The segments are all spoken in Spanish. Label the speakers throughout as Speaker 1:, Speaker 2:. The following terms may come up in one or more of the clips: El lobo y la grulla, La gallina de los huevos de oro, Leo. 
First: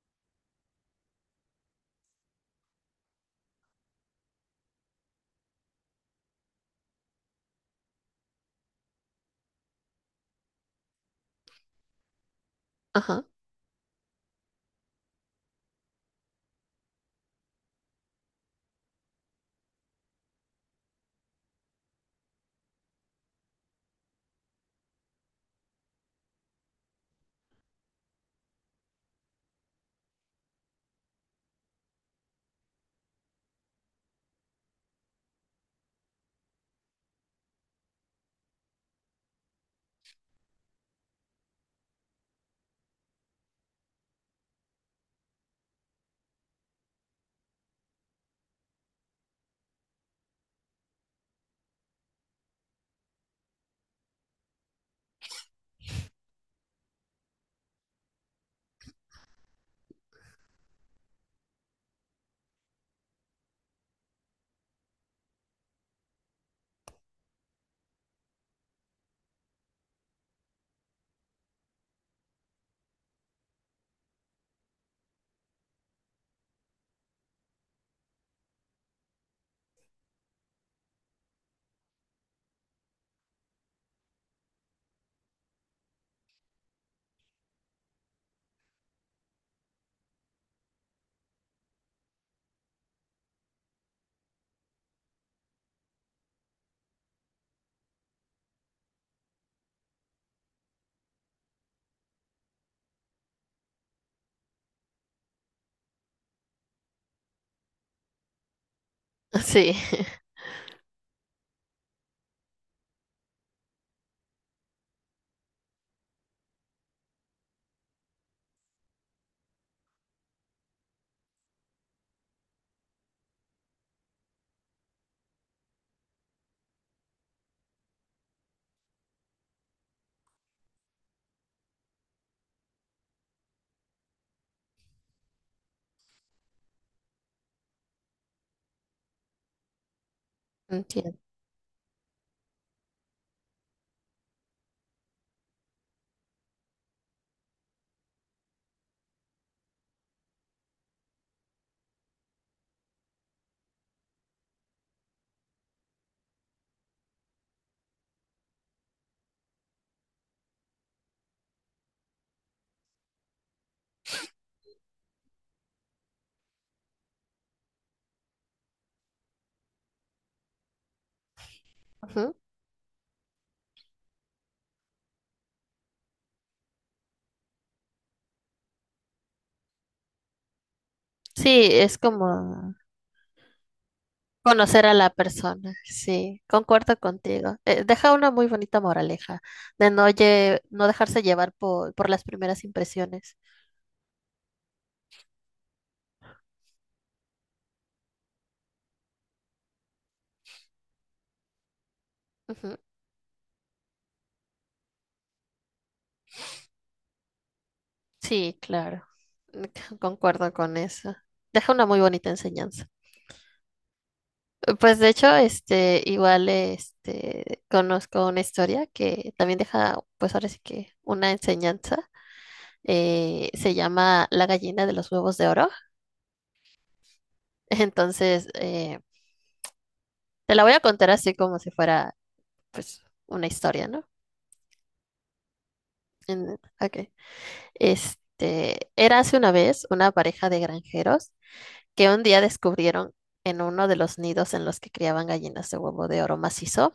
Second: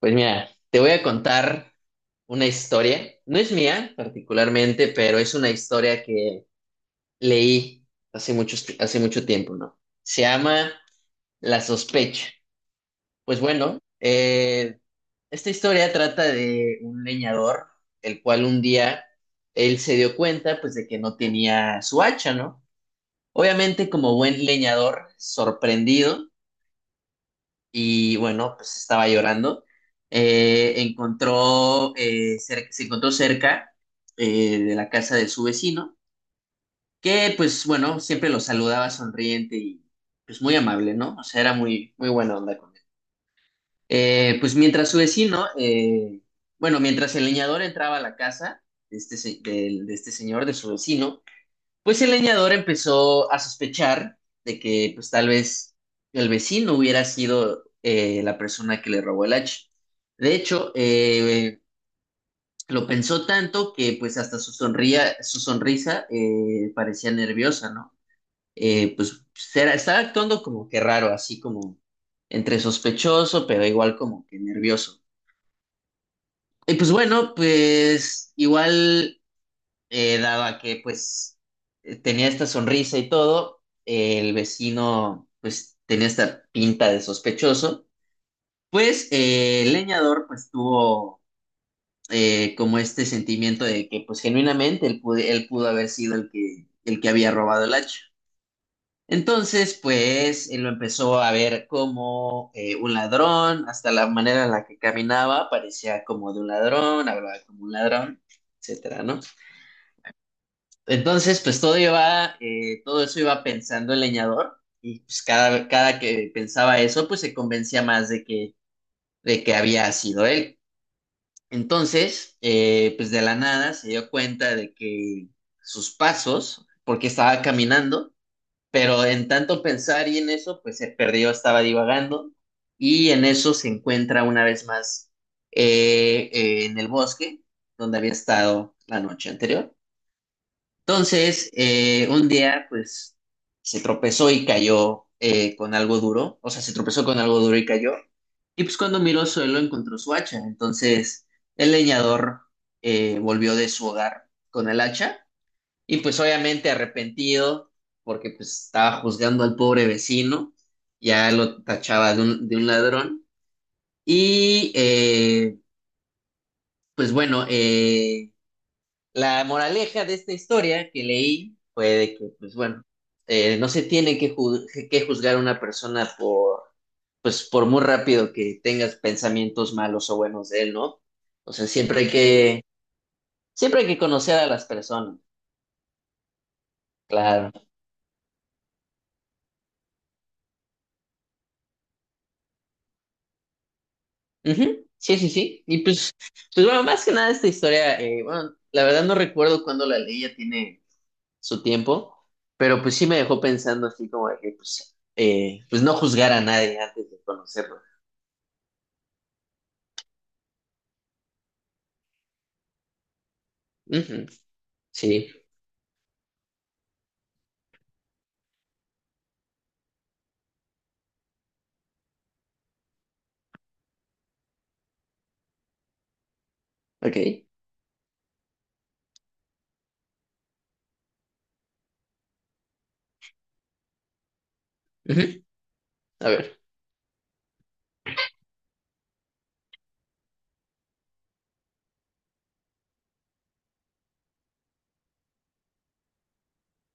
Speaker 1: Pues mira, te voy a contar una historia. No es mía particularmente, pero es una historia que leí hace mucho tiempo, ¿no? Se llama La sospecha.
Speaker 2: Ajá,
Speaker 1: Pues bueno, esta historia trata de un leñador, el cual un día él se dio cuenta, pues, de que no tenía su hacha, ¿no? Obviamente, como buen leñador, sorprendido y bueno, pues estaba llorando. Encontró, se encontró cerca de la casa de su vecino, que pues bueno, siempre lo saludaba sonriente y pues muy amable, ¿no? O sea, era muy, muy buena onda con él. Pues mientras su vecino, bueno, mientras el leñador entraba a la casa de este, de este señor, de su vecino, pues el leñador empezó a sospechar de que pues tal vez el vecino hubiera sido la persona que le robó el hacha. De hecho, lo pensó tanto que pues hasta su sonrisa parecía nerviosa, ¿no? Eh, pues estaba actuando como que raro, así como entre sospechoso, pero igual como que nervioso. Y pues bueno, pues igual dado a que pues tenía esta sonrisa y todo, el vecino pues tenía esta pinta de sospechoso, pues el leñador pues tuvo como este sentimiento de que pues genuinamente él pudo haber sido el que había robado el hacha. Entonces pues él lo empezó a ver como un ladrón, hasta la manera en la que caminaba parecía como de un ladrón, hablaba como un ladrón, etcétera, ¿no?
Speaker 2: sí,
Speaker 1: Entonces, pues todo eso iba pensando el leñador y pues cada que pensaba eso, pues se convencía más de que había sido él. Entonces, pues de la nada se dio cuenta de que sus pasos, porque estaba caminando, pero en tanto pensar y en eso, pues se perdió, estaba divagando y en eso se encuentra una vez más en el bosque donde había estado la noche anterior.
Speaker 2: entiendo.
Speaker 1: Entonces, un día, pues, se tropezó y cayó con algo duro, o sea, se tropezó con algo duro y cayó, y pues cuando miró al suelo encontró su hacha, entonces el leñador volvió de su hogar con el hacha, y pues obviamente arrepentido, porque pues estaba juzgando al pobre vecino, ya lo tachaba de un ladrón, y eh, pues bueno, la moraleja de esta historia que leí fue de que,
Speaker 2: Ujú.
Speaker 1: pues bueno, no se tiene que juzgar a una persona por, pues por muy rápido que tengas pensamientos malos o buenos de él, ¿no? O sea,
Speaker 2: Sí, es como
Speaker 1: siempre hay que conocer a las
Speaker 2: conocer a la
Speaker 1: personas,
Speaker 2: persona, sí, concuerdo contigo.
Speaker 1: claro.
Speaker 2: Deja una muy bonita moraleja de no dejarse llevar por las primeras impresiones.
Speaker 1: Ujú. Sí, sí, sí. Y pues, pues bueno, más que nada esta historia, bueno, la verdad no recuerdo cuándo la leí, ya tiene su tiempo,
Speaker 2: Ujú.
Speaker 1: pero pues sí me dejó pensando así como de que, pues, pues no juzgar a nadie antes de conocerlo.
Speaker 2: Sí, claro, Mm, concuerdo con eso. Deja una muy bonita enseñanza.
Speaker 1: Ujú.
Speaker 2: Pues de
Speaker 1: Sí,
Speaker 2: hecho, este, igual, este, conozco una historia que también deja, pues ahora sí que una enseñanza. Se llama La gallina de los huevos de oro.
Speaker 1: ok.
Speaker 2: Entonces, te la voy a contar así como si fuera, pues, una historia, ¿no?
Speaker 1: Ujú. A
Speaker 2: En-
Speaker 1: ver,
Speaker 2: ok. Este, era hace una vez una pareja de granjeros que un día descubrieron en uno de los nidos en los que criaban gallinas de huevo de oro macizo.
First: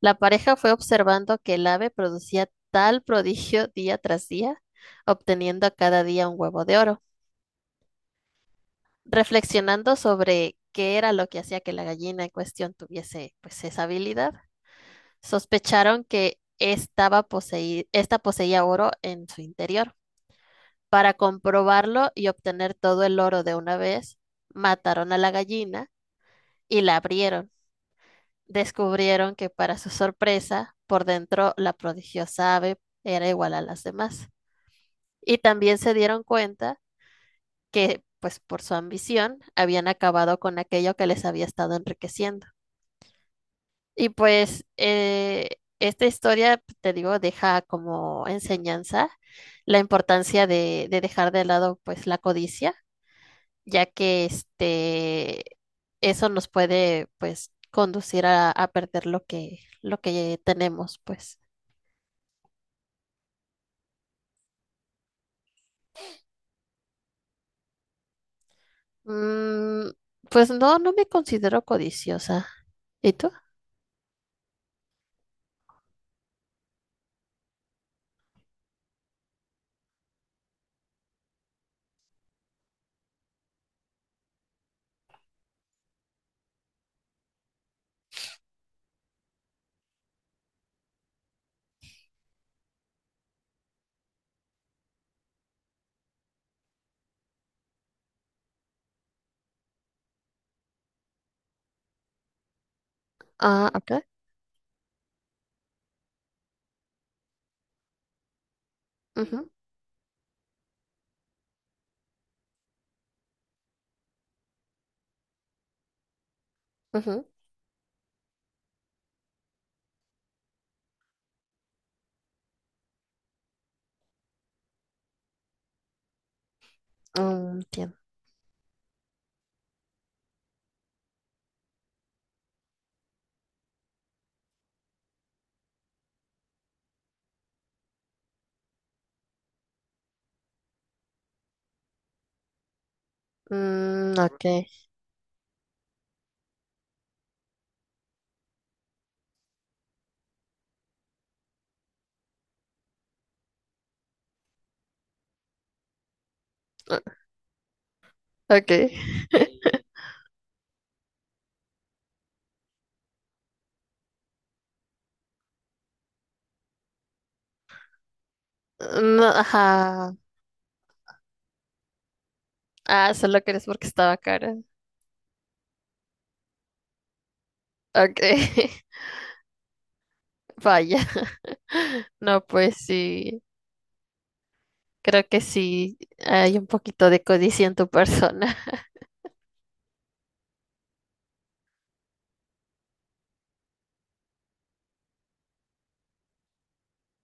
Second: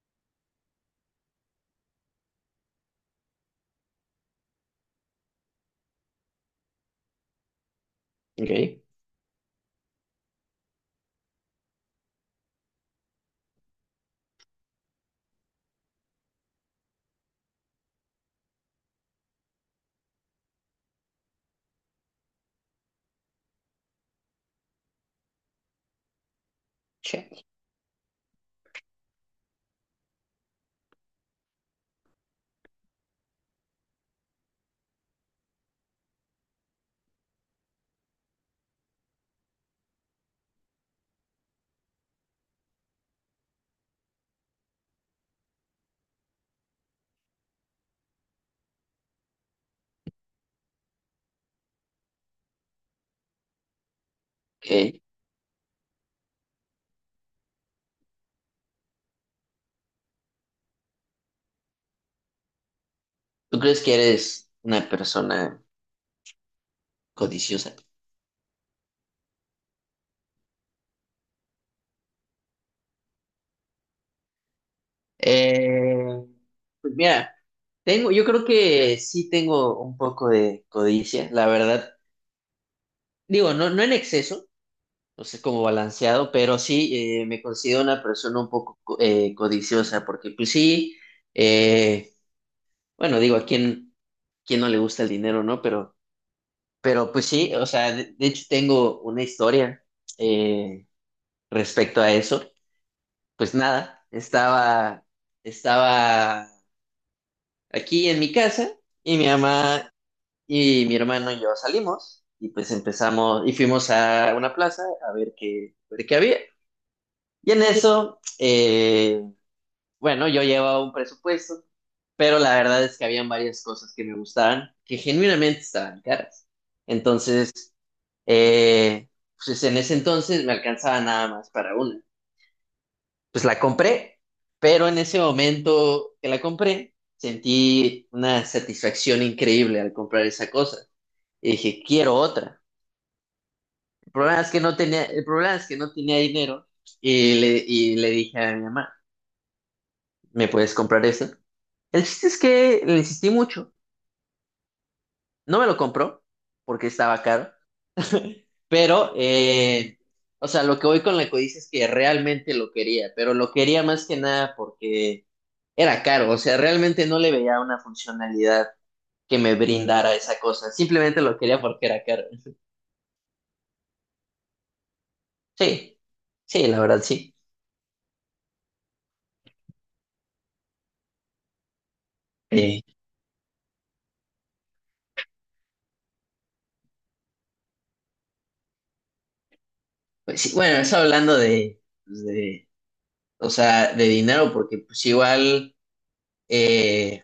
Speaker 2: La pareja fue observando que el ave producía tal prodigio día tras día, obteniendo cada día un huevo de oro.
Speaker 1: ok.
Speaker 2: Reflexionando sobre qué era lo que hacía que la gallina en cuestión tuviese, pues, esa habilidad. Sospecharon que esta poseía oro en su interior. Para comprobarlo y obtener todo el oro de una vez, mataron a la gallina y la
Speaker 1: Check.
Speaker 2: abrieron. Descubrieron que, para su sorpresa, por dentro la prodigiosa ave era igual a las demás. Y también se dieron cuenta que, pues por su ambición, habían acabado con aquello que les había estado enriqueciendo. Y pues, esta historia, te digo, deja como enseñanza la importancia de dejar de lado pues la codicia, ya que
Speaker 1: Ok.
Speaker 2: este eso nos puede pues conducir a perder lo que tenemos, pues.
Speaker 1: ¿Tú crees que eres una persona codiciosa?
Speaker 2: Mm, pues no, no me considero codiciosa. ¿Y tú?
Speaker 1: Eh, pues mira, tengo, yo creo que sí tengo un poco de codicia, la verdad. Digo, no, no en exceso, no sé, como balanceado, pero sí me considero una persona un poco codiciosa, porque pues sí, eh, bueno, digo, ¿a quién, quién no le gusta el dinero, no? Pero pues sí, o sea, de hecho tengo una historia eh, respecto a eso. Pues
Speaker 2: Ah, ok.
Speaker 1: nada, estaba aquí en mi casa y mi
Speaker 2: Ujú,
Speaker 1: mamá y mi hermano y yo salimos y pues empezamos y fuimos a una plaza a ver qué había.
Speaker 2: ujú.
Speaker 1: Y en eso, bueno, yo llevaba un presupuesto, pero la verdad es que habían varias cosas que me gustaban que genuinamente estaban caras.
Speaker 2: Mm,
Speaker 1: Entonces,
Speaker 2: entiendo.
Speaker 1: Eh, pues en ese entonces me alcanzaba nada más para una. Pues la compré, pero en ese momento que la compré, sentí una satisfacción increíble al comprar esa cosa. Y dije, quiero otra. El
Speaker 2: Mm,
Speaker 1: problema
Speaker 2: ok.
Speaker 1: es que no tenía, el problema es que no tenía dinero y le dije a mi mamá, ¿me puedes comprar esa? El chiste es que le insistí mucho. No me lo compró porque
Speaker 2: Ah,
Speaker 1: estaba caro.
Speaker 2: ok.
Speaker 1: Pero, o sea, lo que voy con la codicia es que realmente lo quería, pero lo quería más que nada porque era caro, o sea, realmente no le veía una funcionalidad
Speaker 2: No,
Speaker 1: que me
Speaker 2: ajá.
Speaker 1: brindara esa cosa, simplemente lo quería porque era caro.
Speaker 2: Ah, solo crees porque estaba cara.
Speaker 1: Sí, sí, la verdad, sí.
Speaker 2: Ok, vaya. No, pues
Speaker 1: Eh,
Speaker 2: sí, creo que sí hay un poquito de codicia en tu persona.
Speaker 1: pues sí, bueno, eso hablando de, pues, de, o sea, de dinero, porque pues igual, eh,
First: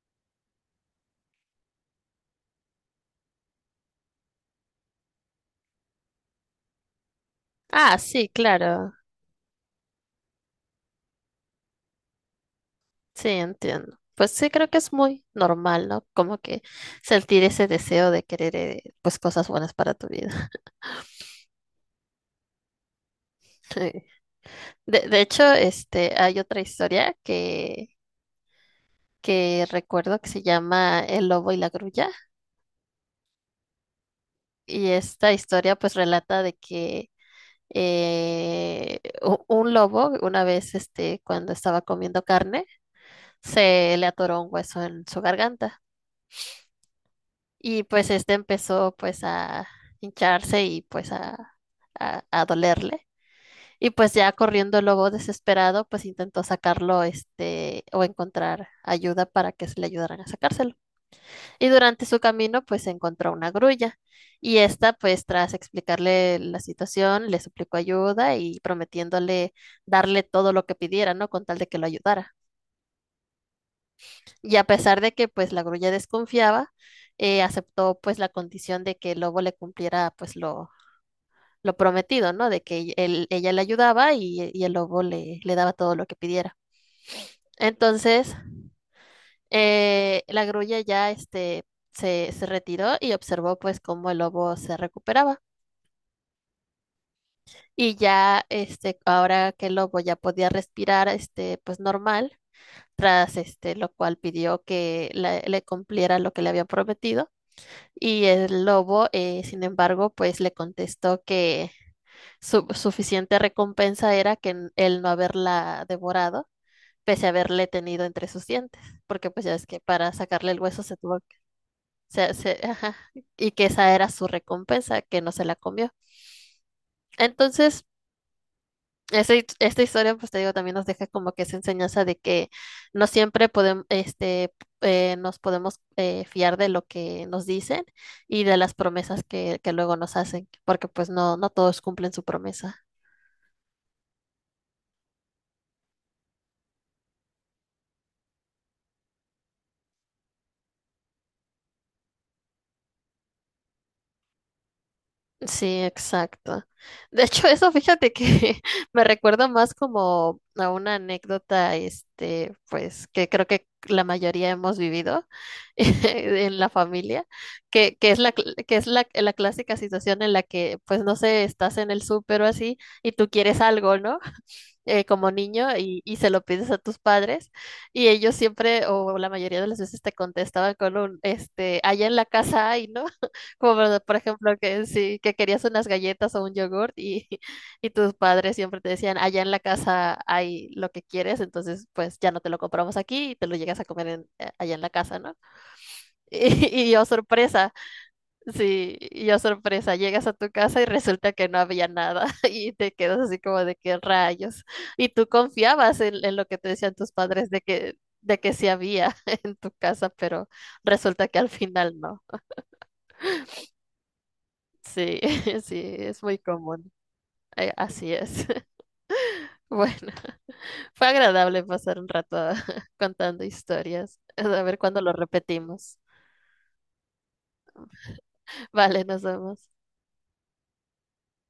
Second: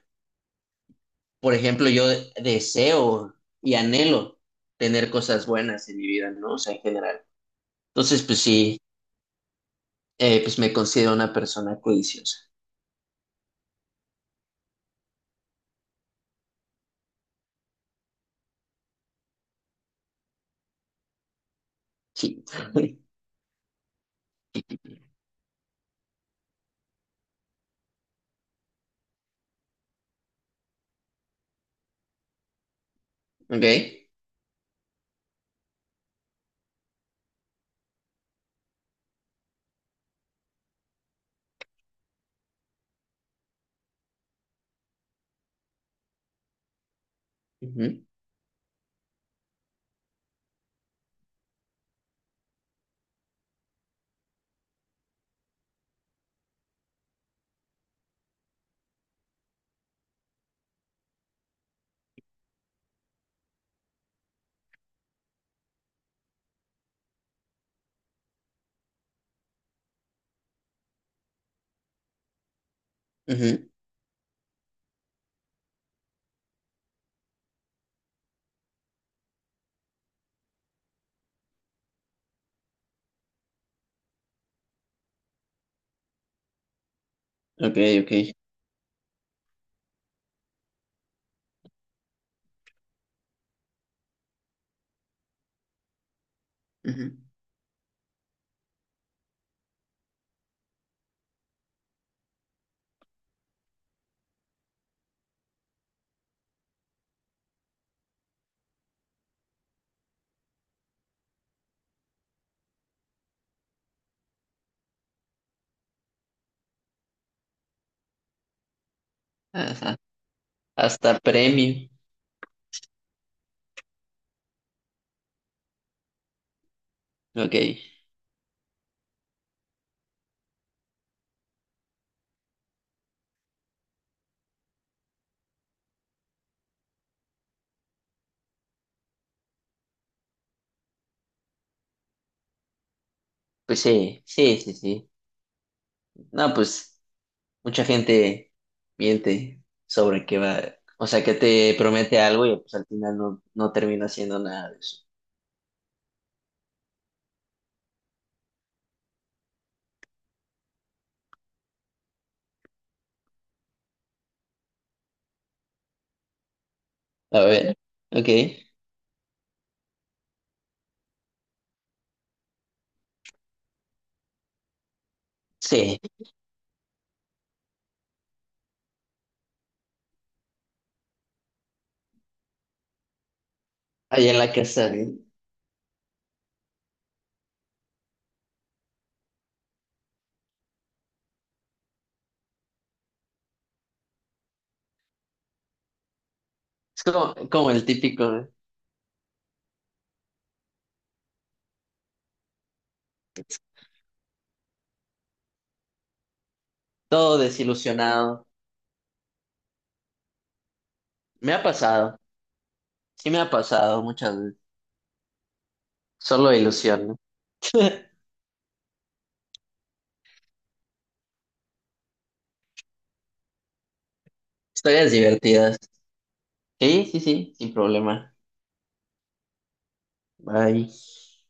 Speaker 1: por ejemplo, yo deseo y anhelo tener cosas buenas en mi vida, ¿no? O sea, en general.
Speaker 2: Ah,
Speaker 1: Entonces,
Speaker 2: sí,
Speaker 1: pues sí.
Speaker 2: claro,
Speaker 1: Pues me considero una persona codiciosa.
Speaker 2: sí, entiendo. Pues sí, creo que es muy normal, ¿no? Como que sentir ese deseo de querer, pues, cosas buenas para tu vida.
Speaker 1: Sí.
Speaker 2: Sí. De hecho, este, hay otra historia que recuerdo que se llama El lobo y la grulla.
Speaker 1: Ok.
Speaker 2: Y esta historia, pues, relata de que un lobo, una vez, este, cuando estaba comiendo carne, se le atoró un hueso en su garganta y
Speaker 1: Ujú,
Speaker 2: pues este empezó pues a hincharse y pues a dolerle. Y pues ya corriendo el lobo desesperado, pues intentó sacarlo, este, o encontrar ayuda para que se le ayudaran a sacárselo. Y durante su camino, pues encontró una grulla. Y esta, pues tras explicarle la situación, le suplicó ayuda y prometiéndole darle todo lo que pidiera, ¿no? Con tal de que lo ayudara.
Speaker 1: ujú.
Speaker 2: Y a pesar de que, pues, la grulla desconfiaba, aceptó, pues, la condición de que el lobo le cumpliera, pues, lo prometido, ¿no? De que ella le ayudaba y el lobo le daba todo lo que pidiera.
Speaker 1: Ok,
Speaker 2: Entonces,
Speaker 1: ok.
Speaker 2: eh, la grulla ya, este, se retiró y observó, pues, cómo el lobo se recuperaba.
Speaker 1: Ujú.
Speaker 2: Y ya, este, ahora que el lobo ya podía respirar, este, pues normal, tras este, lo cual pidió que le cumpliera lo que le había prometido. Y el lobo, sin embargo, pues le contestó que su suficiente recompensa era que el no haberla devorado, pese a haberle tenido entre sus dientes, porque pues ya es que
Speaker 1: Ajá.
Speaker 2: para sacarle el hueso se tuvo
Speaker 1: Hasta
Speaker 2: que,
Speaker 1: premio.
Speaker 2: ajá, y que esa era su recompensa, que no se la comió.
Speaker 1: Ok.
Speaker 2: Entonces, esta, esta historia, pues te digo, también nos deja como que esa enseñanza de que no siempre podemos, este, nos podemos fiar de lo que nos dicen y de las promesas que luego nos hacen, porque pues no, no todos cumplen su promesa.
Speaker 1: Pues sí, sí, sí, sí. No, pues mucha gente miente sobre qué va. O sea, que te promete algo y pues al final no, no termina haciendo nada de eso.
Speaker 2: Sí, exacto. De hecho, eso fíjate que me recuerda más como a una anécdota, este, pues, que creo que la mayoría hemos vivido en la familia,
Speaker 1: A ver.
Speaker 2: que es
Speaker 1: Ok.
Speaker 2: que es la, la clásica situación en la que, pues, no sé, estás en el súper o así y tú quieres algo, ¿no? Como niño
Speaker 1: Sí.
Speaker 2: y se lo pides a tus padres, y ellos siempre o la mayoría de las veces te contestaban con un, este, allá en la casa hay, ¿no? Como por
Speaker 1: Allá en la
Speaker 2: ejemplo que
Speaker 1: casa. ¿Eh?
Speaker 2: sí, que querías unas galletas o un yogurt y, y tus padres siempre te decían, allá en la casa hay lo que quieres, entonces pues ya no te lo compramos aquí y te lo llegas a comer allá en la casa, ¿no? Y, y
Speaker 1: Es
Speaker 2: yo,
Speaker 1: como, como
Speaker 2: sorpresa.
Speaker 1: el típico, ¿eh?
Speaker 2: Sí, y yo sorpresa, llegas a tu casa y resulta que no había nada y te quedas así como de qué rayos. Y tú confiabas en lo que te decían tus
Speaker 1: Todo
Speaker 2: padres de
Speaker 1: desilusionado.
Speaker 2: que sí había en tu casa, pero resulta que al
Speaker 1: Me ha
Speaker 2: final
Speaker 1: pasado.
Speaker 2: no.
Speaker 1: Sí me ha pasado muchas veces.
Speaker 2: Sí, sí, es muy
Speaker 1: Solo
Speaker 2: común.
Speaker 1: ilusión, ¿no?
Speaker 2: Así es. Bueno, fue agradable pasar un rato contando historias. A ver cuándo
Speaker 1: Historias
Speaker 2: lo
Speaker 1: divertidas.
Speaker 2: repetimos.
Speaker 1: Sí, sí, sí, sin problema.
Speaker 2: Vale, nos vemos.
Speaker 1: Bye.